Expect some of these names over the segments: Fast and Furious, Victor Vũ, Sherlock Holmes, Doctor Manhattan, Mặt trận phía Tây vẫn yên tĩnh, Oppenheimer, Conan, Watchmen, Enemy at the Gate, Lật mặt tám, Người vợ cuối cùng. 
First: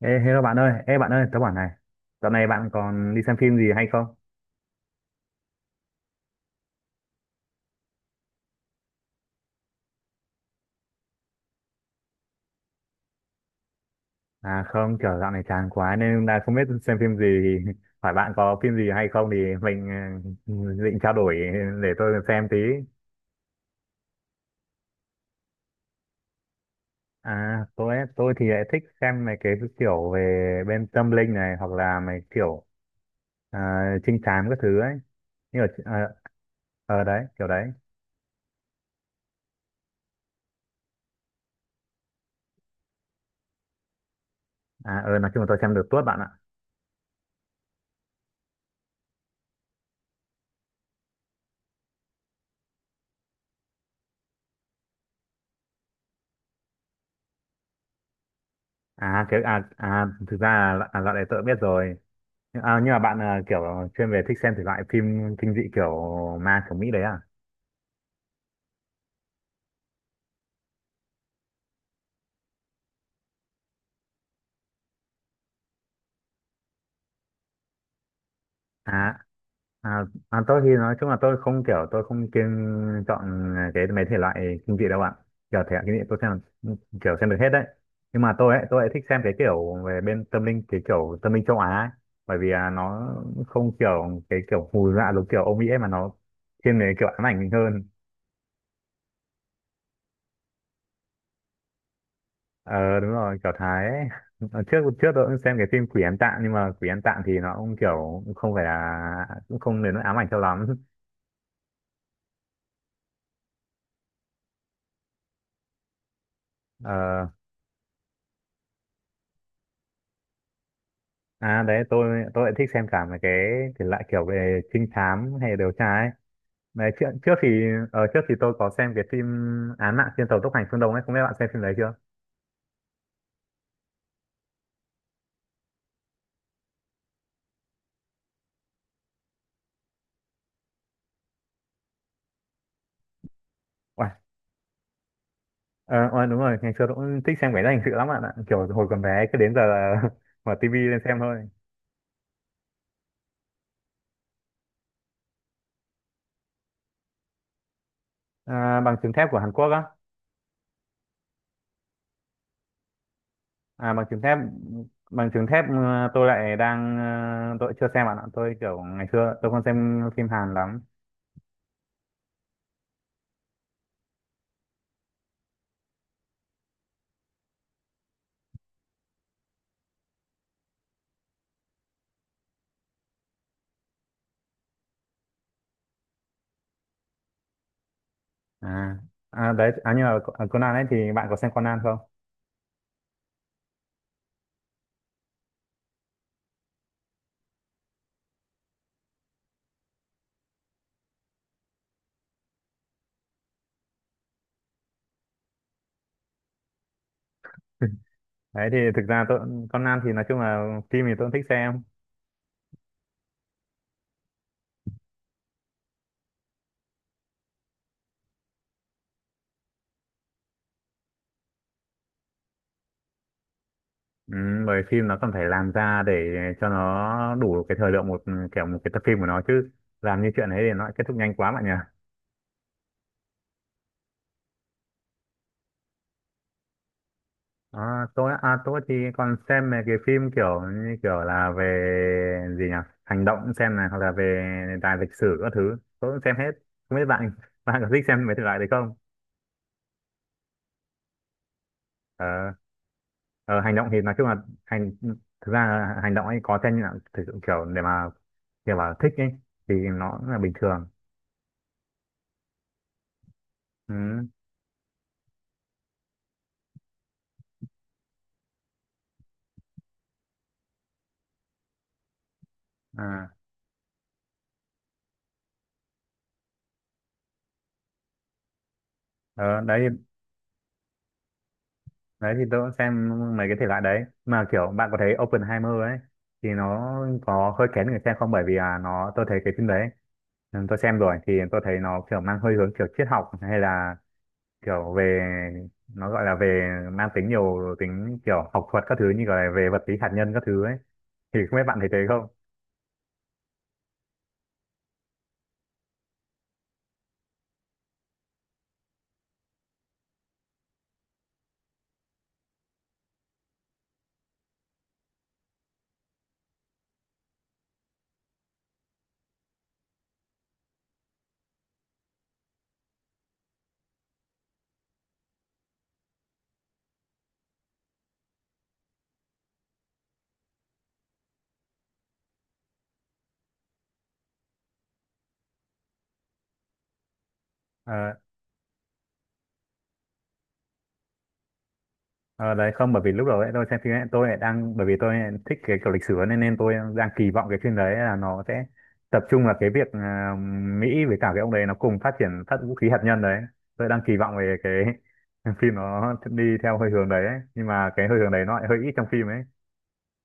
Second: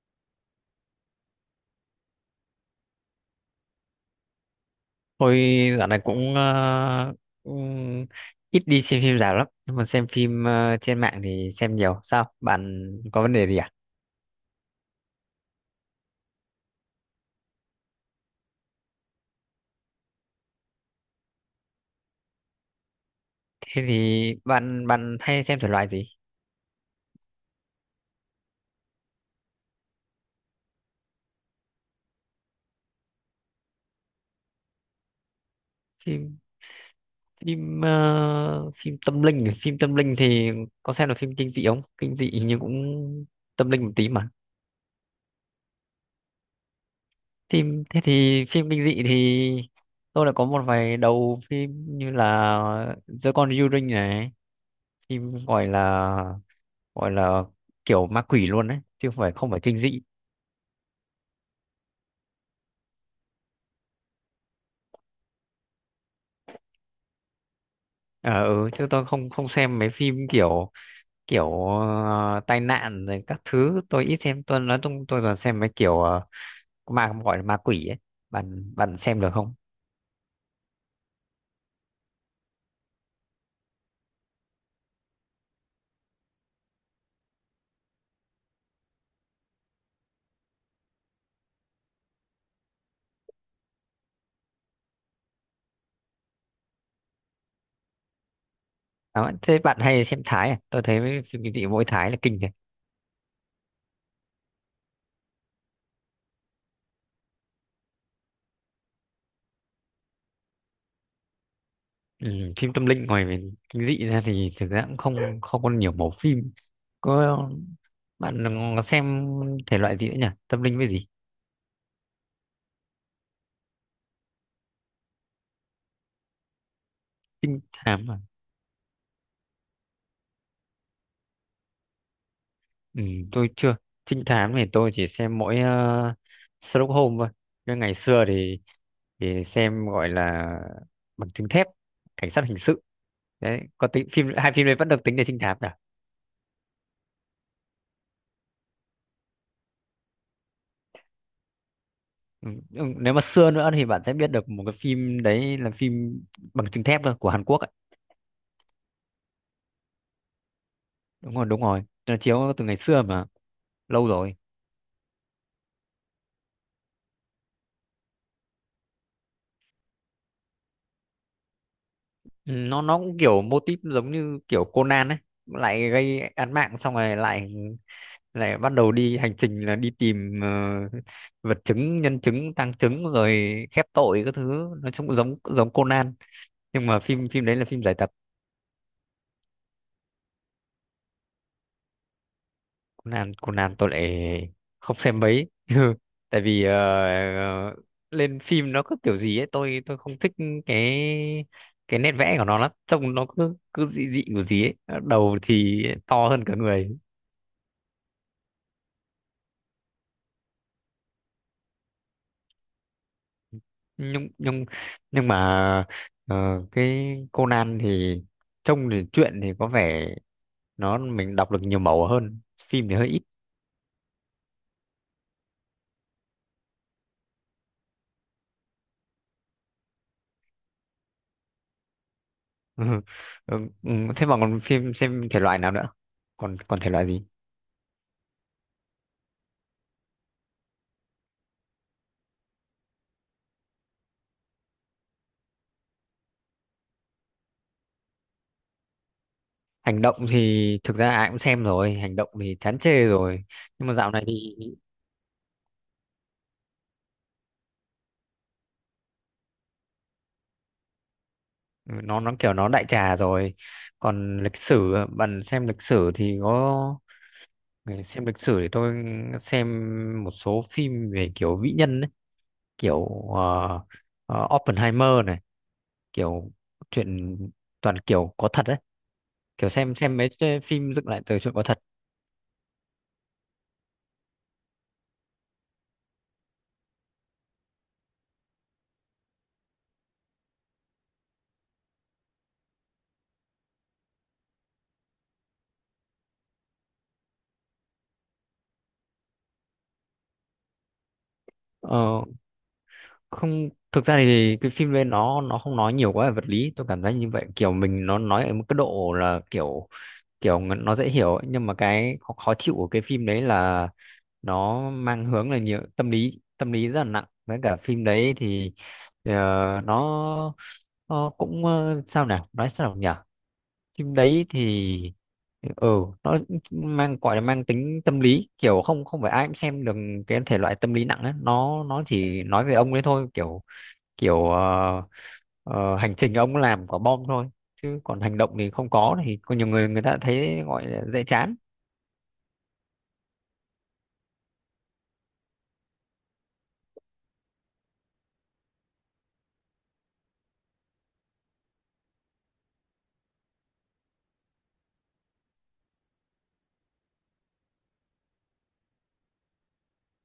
Ê, hello bạn ơi, ê bạn ơi, tớ bảo này, dạo này bạn còn đi xem phim gì hay không? Tôi dạo này cũng ít đi xem phim rạp lắm, nhưng mà xem phim trên mạng thì xem nhiều. Sao bạn có vấn đề gì à? À không, kiểu dạo này chán quá nên là không biết xem phim gì, thì hỏi bạn có phim gì hay không thì mình ừ, định trao đổi để tôi xem tí. Thế thì bạn bạn hay xem thể loại gì? À tôi ấy, tôi thì lại thích xem mấy cái kiểu về bên tâm linh này hoặc là mấy kiểu à, trinh thám các thứ ấy. Như ở, ờ Phim ờ, Đấy, kiểu đấy. phim ờ, Phim tâm linh, phim tâm linh thì có xem được. Phim kinh dị không kinh dị nhưng cũng tâm linh một tí mà. À nói chung là tôi xem được tuốt bạn ạ. Thế thì phim kinh dị thì tôi đã có một vài đầu phim như là giữa con yêu đương này, phim gọi là kiểu ma quỷ luôn đấy, chứ không À phải cái, không phải kinh dị. Thực ra là loại đấy tớ biết rồi nhưng mà bạn à, kiểu chuyên về thích xem thể loại phim kinh dị kiểu ma kiểu Mỹ đấy à. Ờ ừ, chứ tôi không không xem mấy phim kiểu kiểu ờ, tai nạn rồi các thứ, tôi ít xem. Tôi nói chung tôi toàn xem mấy kiểu ma, gọi là ma quỷ ấy. Bạn bạn à xem được không? à, à tôi thì nói chung là tôi không kiêng chọn cái mấy thể loại kinh dị đâu ạ. Kiểu thể loại kinh dị tôi xem kiểu xem được hết đấy nhưng mà tôi ấy thích xem cái kiểu về bên tâm linh cái kiểu tâm linh châu Á ấy. Bởi vì nó không kiểu cái kiểu hù dọa giống kiểu Âu Mỹ ấy mà nó thiên về kiểu ám ảnh mình hơn. À, thế bạn hay xem Thái à? Tôi thấy mấy phim kinh dị mỗi Thái là kinh này. Ờ đúng rồi kiểu Thái ấy. Ờ, trước trước tôi cũng xem cái phim Quỷ Ăn Tạng nhưng mà Quỷ Ăn Tạng thì nó cũng kiểu cũng không phải là cũng không đến nỗi ám ảnh cho lắm. Ừ, phim tâm linh ngoài về kinh dị ra thì thực ra cũng không không có nhiều mẫu phim. ờ, Có, bạn xem thể loại gì nữa nhỉ, tâm linh với gì? Đấy, tôi lại thích xem cả mấy cái thể loại kiểu về trinh thám hay điều tra ấy. Đấy trước trước thì Trinh ờ, thám à? trước thì tôi có xem cái phim Án mạng trên tàu tốc hành phương Đông ấy, không biết bạn xem phim đấy chưa? Ừ, tôi chưa. Trinh thám thì tôi chỉ xem mỗi Sherlock Holmes thôi. Nhưng ngày xưa thì xem gọi là bằng chứng thép, cảnh sát hình sự đấy, có tính Uầy, phim. Hai phim đấy vẫn được tính là trinh thám cả. Ờ, đúng rồi ngày xưa tôi cũng thích xem cái đó hình sự lắm bạn ạ, kiểu hồi còn bé cứ đến giờ là mở tivi lên xem thôi. Ừ. Ừ, nếu mà xưa nữa thì bạn sẽ biết được một cái phim đấy là phim bằng chứng thép thôi, của Hàn Quốc ấy. À, bằng chứng thép của Hàn Quốc á? Đúng rồi đúng rồi, nó chiếu từ ngày xưa mà, À, bằng lâu chứng rồi. thép bằng chứng thép Ờ, tôi lại đang ờ, Tôi chưa xem bạn ạ. Tôi kiểu ngày xưa tôi không xem phim Hàn lắm. Ừ, nó cũng kiểu mô típ giống như kiểu Conan ấy, lại gây án mạng xong rồi lại lại bắt đầu đi hành trình là đi tìm vật chứng, nhân chứng, tang chứng, rồi khép tội các thứ. Nói chung cũng giống giống Conan, nhưng mà phim phim đấy là phim giải tập. À, à, đấy, nhưng mà Conan ấy thì bạn có xem Conan không? Conan Conan tôi lại không xem mấy, tại vì ờ, lên phim nó cứ kiểu gì ấy, tôi không thích cái cái nét vẽ của nó lắm, trông nó cứ cứ dị dị của gì ấy, đầu thì to hơn cả người. Đấy thì thực ra tôi Conan thì nói chung là phim thì tôi cũng thích xem. nhưng nhưng nhưng mà ờ, cái Conan thì trông thì truyện thì có vẻ nó mình đọc được nhiều màu hơn, phim thì hơi ít. Ừ, bởi phim nó cần phải làm ra để cho nó đủ cái thời lượng một kiểu một cái tập phim của nó chứ làm như chuyện ấy thì nó kết thúc nhanh quá bạn nhỉ. Ừ. Ừ. Ừ, thế mà còn phim xem thể loại nào nữa, còn còn thể loại gì? À, tôi thì còn xem mấy cái phim kiểu như kiểu là về gì nhỉ, hành động xem này hoặc là về đề tài lịch sử các thứ tôi cũng xem hết, không biết bạn bạn có thích xem mấy thể loại đấy không? Hành động thì thực ra ai cũng xem rồi, hành động ờ, thì chán chê rồi. ờ, Hành Nhưng động mà thì dạo nói này chung là thì hành thực ra là hành động ấy có xem như là thực sự kiểu để mà kiểu bảo thích ấy thì nó cũng là bình thường. ừ, nó kiểu nó đại trà rồi. Ừ. Còn lịch sử, bạn xem lịch sử thì có. Xem lịch sử thì tôi xem một số phim về kiểu vĩ nhân, kiểu à, ờ, Oppenheimer này, kiểu chuyện toàn kiểu có thật đấy, ờ, kiểu đấy xem mấy cái phim dựng lại từ chuyện có thật. đấy thì tôi cũng xem mấy cái thể loại đấy mà kiểu bạn có thấy Oppenheimer ấy thì nó có hơi kén người xem không, bởi vì là nó tôi thấy cái phim đấy. Ừ, tôi xem rồi thì tôi thấy nó kiểu mang hơi hướng kiểu triết học hay là kiểu về nó gọi là về mang tính nhiều tính kiểu học thuật các thứ như gọi là về vật lý hạt nhân các thứ ấy, thì không biết bạn thấy thế Ờ, không? không, thực ra thì cái phim lên nó không nói nhiều quá về vật lý, tôi cảm thấy như vậy, kiểu mình nó nói ở một cái độ là kiểu kiểu nó dễ hiểu ấy. Nhưng mà cái khó, khó chịu của cái phim đấy là nó mang hướng là nhiều tâm lý, tâm lý rất là nặng. Với cả phim đấy thì ờ, nó nó cũng sao nào nói sao nhỉ, phim đấy thì ừ nó mang, gọi là mang tính tâm lý, kiểu không không phải ai cũng xem được cái thể loại tâm lý nặng ấy. Nó chỉ nói về ông ấy thôi, kiểu kiểu ờ, ờ, hành trình ông làm quả bom thôi, chứ ờ, còn hành động thì không có. Thì có nhiều người, người ta thấy gọi là dễ chán. ờ, Đấy, không, bởi vì lúc đầu ấy tôi xem phim ấy tôi lại đang bởi vì tôi lại thích cái kiểu lịch sử ấy, nên nên tôi đang kỳ vọng cái phim đấy là nó sẽ tập trung vào cái việc Mỹ với cả cái ông đấy nó cùng phát triển phát vũ khí hạt nhân đấy, tôi đang kỳ vọng về cái phim nó đi theo hơi hướng đấy ấy. Nhưng mà cái hơi hướng đấy nó lại hơi ít trong phim ấy.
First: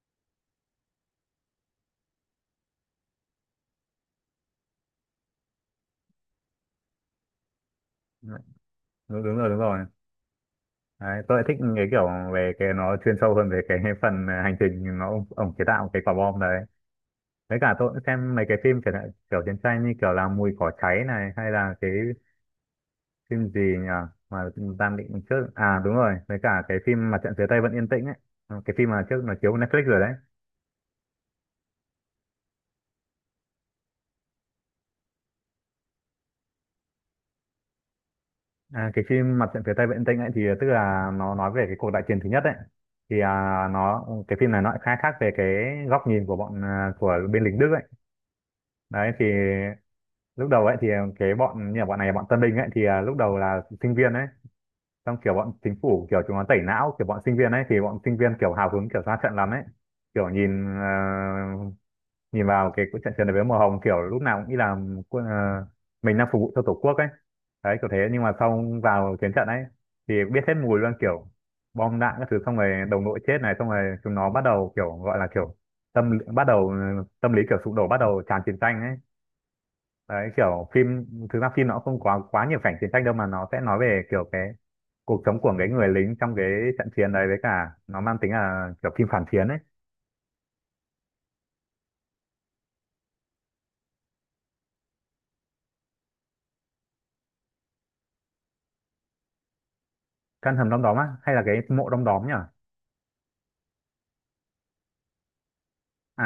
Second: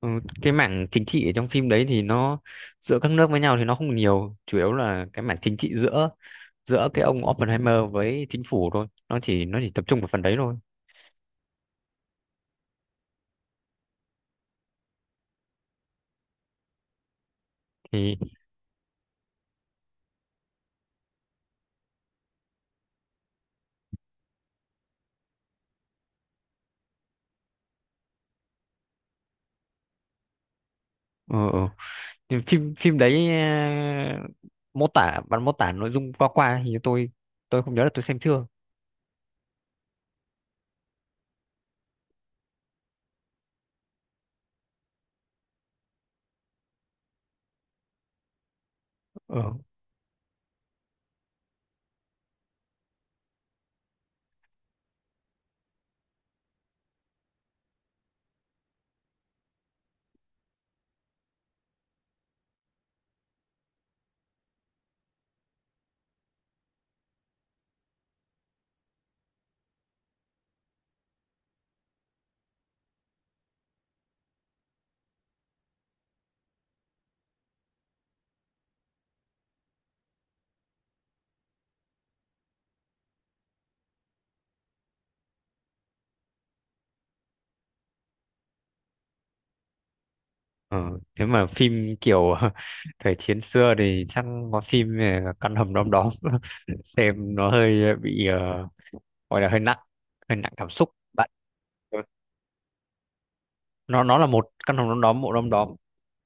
Ừ, cái mảng chính trị ở trong phim đấy thì nó giữa các nước với nhau thì nó không nhiều, chủ yếu là cái mảng chính trị giữa giữa cái ông Oppenheimer với chính phủ thôi. nó Đúng, đúng chỉ rồi, đúng nó chỉ tập rồi, trung vào phần đấy thôi. đấy, tôi lại thích cái kiểu về cái nó chuyên sâu hơn về cái phần hành trình nó ông chế tạo cái quả bom đấy, với cả tôi cũng Thì xem mấy cái phim kiểu chiến tranh như kiểu là mùi cỏ cháy này hay là cái phim gì nhỉ mà Tam Định trước à đúng rồi với cả cái phim Mặt trận phía Tây vẫn yên tĩnh ấy. Ừ, cái phim mà trước nó chiếu Netflix rồi đấy. ừ, ừ. Thì phim phim đấy à, mô tả bạn mô tả nội dung qua qua thì tôi không nhớ là tôi xem chưa. Cái phim Mặt trận phía Tây vẫn yên tĩnh ấy thì tức là nó nói về cái cuộc đại chiến thứ nhất ấy, thì à, nó cái phim này nó lại khai thác về cái góc nhìn của bên lính Đức ấy. Đấy thì ờ lúc đầu ấy thì cái bọn như là bọn này bọn Tân Bình ấy thì lúc đầu là sinh viên ấy, xong kiểu bọn chính phủ kiểu chúng nó tẩy não kiểu bọn sinh viên ấy thì bọn sinh viên kiểu hào hứng kiểu ra trận lắm ấy, kiểu nhìn vào cái trận trận đấu với màu hồng kiểu lúc nào cũng nghĩ là quân- ờ, mình đang phục vụ cho tổ quốc ấy. Đấy kiểu thế nhưng mà xong vào chiến trận ấy thì biết hết mùi luôn, kiểu bom đạn các thứ xong rồi đồng đội chết này xong rồi chúng nó bắt đầu kiểu gọi là kiểu tâm lý kiểu sụp đổ bắt đầu tràn chiến tranh ấy. Đấy kiểu phim thực ra phim nó không quá quá nhiều cảnh chiến tranh đâu mà nó sẽ nói về kiểu cái cuộc sống của cái người lính trong cái trận chiến đấy, với cả nó mang tính là kiểu phim phản chiến ấy. ờ Thế mà phim kiểu thời chiến xưa thì chắc có phim à, căn hầm đom đóm. Xem nó hơi bị gọi là hơi nặng, hơi nặng Căn cảm hầm đom xúc đóm á bạn. hay là cái mộ đom đóm nhỉ? Nó là một căn hầm đom đóm, bộ đom đóm. À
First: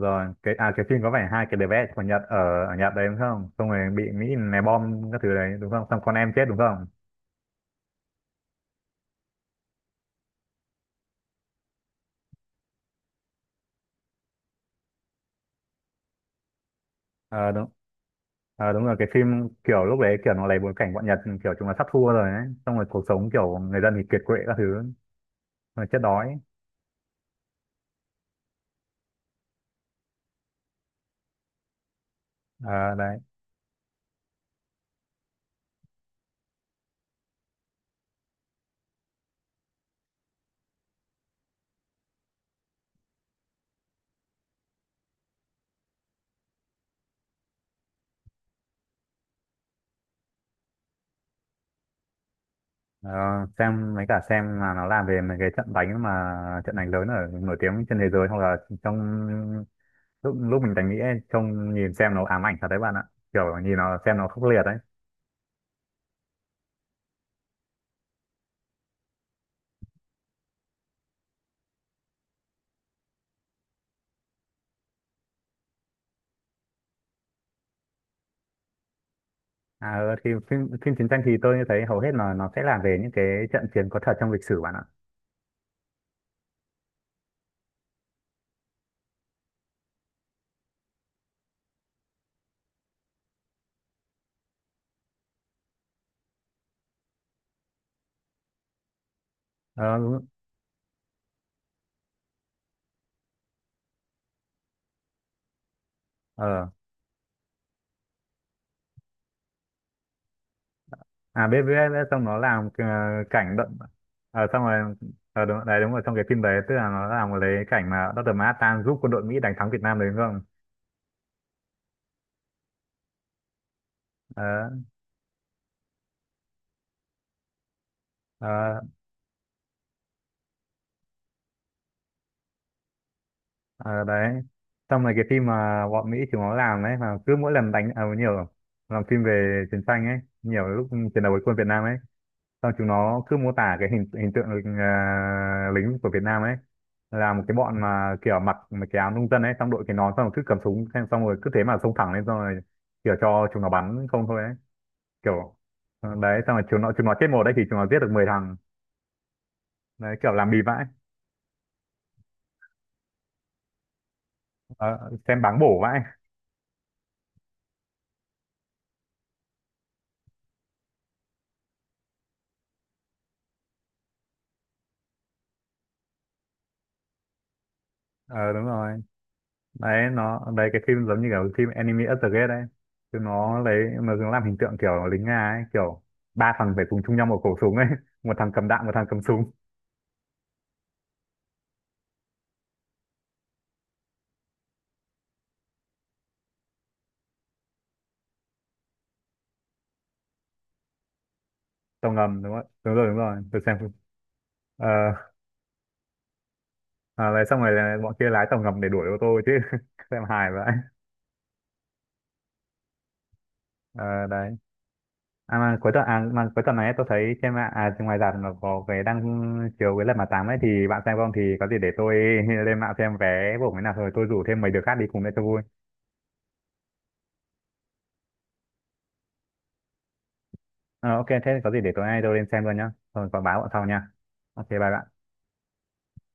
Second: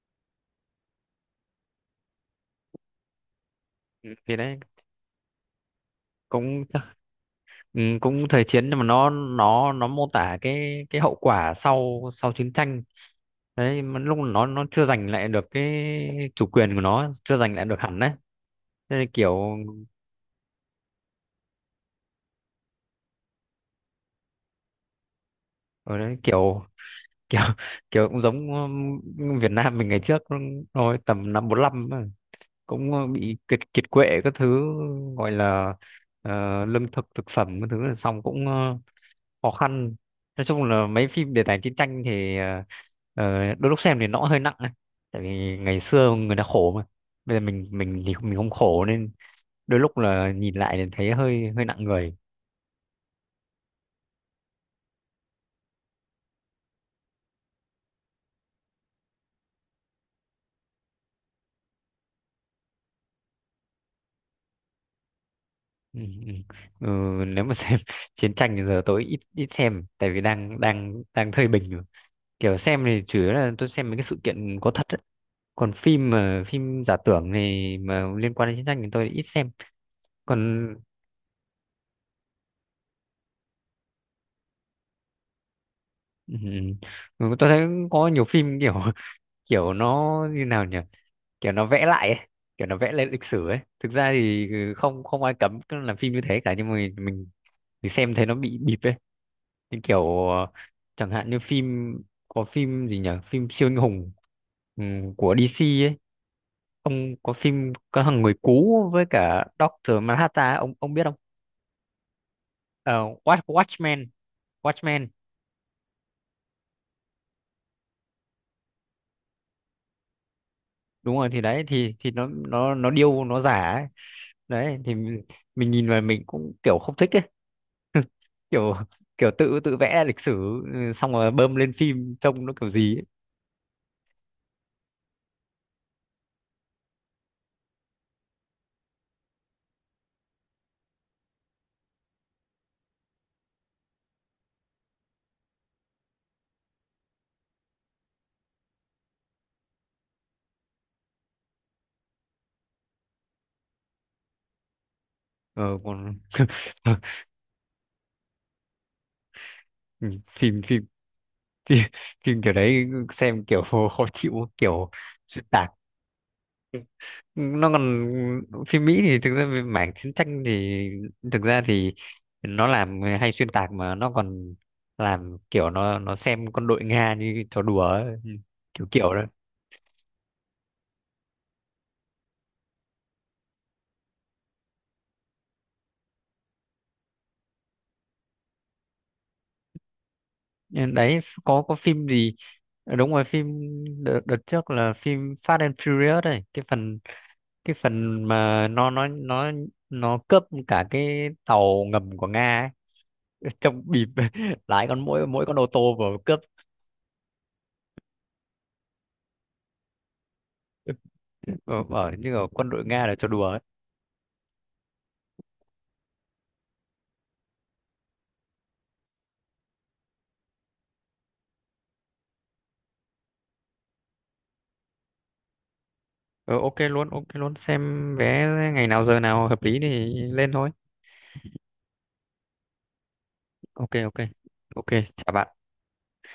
rồi cái cái phim có vẻ hai cái đứa bé của Nhật ở ở Nhật đấy đúng không, xong rồi bị Ừ, Mỹ thì đấy ném bom các thứ đấy đúng không, xong con em chết đúng cũng. không? Ừ, cũng thời chiến, nhưng mà nó mô tả cái hậu quả sau sau chiến tranh đấy, mà lúc nó chưa giành lại được cái chủ quyền của nó, chưa ờ giành lại đúng được hẳn đấy. Đúng rồi Thế cái nên phim kiểu kiểu lúc đấy kiểu nó lấy bối cảnh bọn Nhật kiểu chúng là sắp thua rồi ấy, xong rồi cuộc sống kiểu người dân thì kiệt quệ các thứ rồi ở chết đấy đói. kiểu kiểu kiểu cũng giống Việt Nam mình ngày trước thôi, tầm năm 45 ấy, cũng Ờ ờ, đấy. bị kiệt kiệt quệ các thứ, gọi là lương thực thực phẩm các thứ, là xong cũng khó khăn. Nói chung là mấy phim đề tài chiến tranh thì đôi lúc xem thì nó cũng hơi nặng ấy. Tại vì ngày xưa người ta khổ mà bây giờ mình thì mình không khổ, nên đôi lúc là nhìn lại thì thấy hơi hơi nặng người. Ờ, xem mấy cả xem là nó làm về mấy cái trận đánh mà trận đánh lớn ở nổi tiếng trên thế giới hoặc là trong lúc lúc mình đánh Mỹ ấy, trông nhìn xem nó ám ảnh thật đấy bạn ạ, kiểu nhìn nó xem nó khốc liệt đấy. Ừ, ừ. Ừ, nếu mà xem chiến tranh thì giờ tôi ít ít xem tại vì đang đang đang thời bình rồi. Kiểu xem thì chủ yếu là tôi xem mấy cái sự kiện có thật ấy. Còn phim mà phim giả tưởng thì mà liên quan đến chiến tranh thì tôi ít xem. À, thì phim Còn phim chiến tranh thì tôi thấy hầu hết là nó sẽ làm về những cái trận chiến có thật trong lịch sử bạn ạ. ừ, ừ. Ừ, tôi thấy có nhiều phim kiểu kiểu nó như nào nhỉ, kiểu nó vẽ lại ấy. Kiểu nó vẽ lên lịch sử ấy, thực ra thì ừ, không không ai cấm cứ làm phim như thế cả, nhưng mà mình thì xem thấy nó bị bịp ấy. Như ờ đúng- kiểu chẳng hạn như phim, có phim gì nhỉ, phim siêu anh hùng của DC ấy, ờ ông có phim có thằng người cú với cả Doctor Manhattan ấy, ông biết không? Biết biết biết, xong nó làm Ờ, Watch cảnh đậm Watchmen xong rồi. Watchmen, Đúng đấy, đúng rồi trong cái phim đấy tức là nó làm lấy cảnh mà Dr. Manhattan giúp quân đội Mỹ đánh thắng Việt Nam đấy đúng không? đúng rồi. Thì đấy thì nó điêu, nó giả ấy. ờ Đấy thì mình nhìn vào mình cũng kiểu không thích ấy. Kiểu ờ kiểu tự tự vẽ lịch sử, ừ, xong rồi bơm lên phim trông nó kiểu gì ấy. Ờ, Đấy, xong rồi cái phim mà bọn Mỹ chúng nó làm ấy mà cứ mỗi lần đánh nhiều làm phim về chiến tranh ấy nhiều lúc chiến đấu với quân Việt Nam ấy xong chúng nó cứ mô tả cái hình hình tượng lính của Việt Nam ấy là một cái bọn mà kiểu mặc mấy cái áo nông dân ấy xong đội cái nón xong rồi cứ cầm súng xong xong rồi cứ thế mà xông thẳng lên xong rồi kiểu cho chúng nó bắn không thôi ấy kiểu. Ờ còn Đấy xong rồi chúng nó chúng nó chết một đấy thì chúng nó giết được 10 thằng, ừ, đấy kiểu làm bì phim vãi. phim phim phim kiểu đấy xem kiểu khó chịu, kiểu Ờ, xem xuyên báng tạc. bổ vãi. Nó còn phim Mỹ thì thực ra về mảng chiến tranh thì thực ra thì nó làm hay xuyên tạc, mà nó còn làm kiểu nó xem con đội Nga như trò đùa ấy. Ờ Đúng Kiểu rồi kiểu đó. đấy cái phim giống như kiểu phim Enemy at the Gate đấy chứ nó lấy mà nó làm hình tượng kiểu lính Nga ấy kiểu ba thằng phải cùng chung nhau một khẩu súng ấy một thằng cầm đạn một thằng cầm súng. Ờ, đấy có phim gì. Ờ, đúng rồi, phim đợt trước là phim Fast and Furious này, cái phần mà nó nó cướp cả cái tàu Tàu ngầm của ngầm Nga đúng không? ấy. Đúng rồi, đúng rồi tôi xem Trong phim. bịp lái ờ con, mỗi mỗi con ô tô vừa cướp. Đấy xong rồi là bọn kia lái tàu ngầm để đuổi ô tô chứ xem hài vậy. Ở, ở như ở quân đội Nga là cho đùa ấy. Ờ đấy. Mà cuối tuần này tôi thấy trên mạng ngoài rạp nó có cái đang chiếu cái lật mặt tám ấy, thì bạn xem không thì có gì để tôi lên mạng xem vé của cái nào rồi tôi rủ thêm mấy đứa khác đi cùng để cho vui. Ờ, ok luôn, ok luôn, xem vé ngày nào giờ nào hợp lý thì lên thôi. Ờ, ok thế có gì để tối nay tôi lên xem luôn nhá. Thôi có báo bọn sau Ok nha. ok. Ok bye Ok, bạn. chào bạn.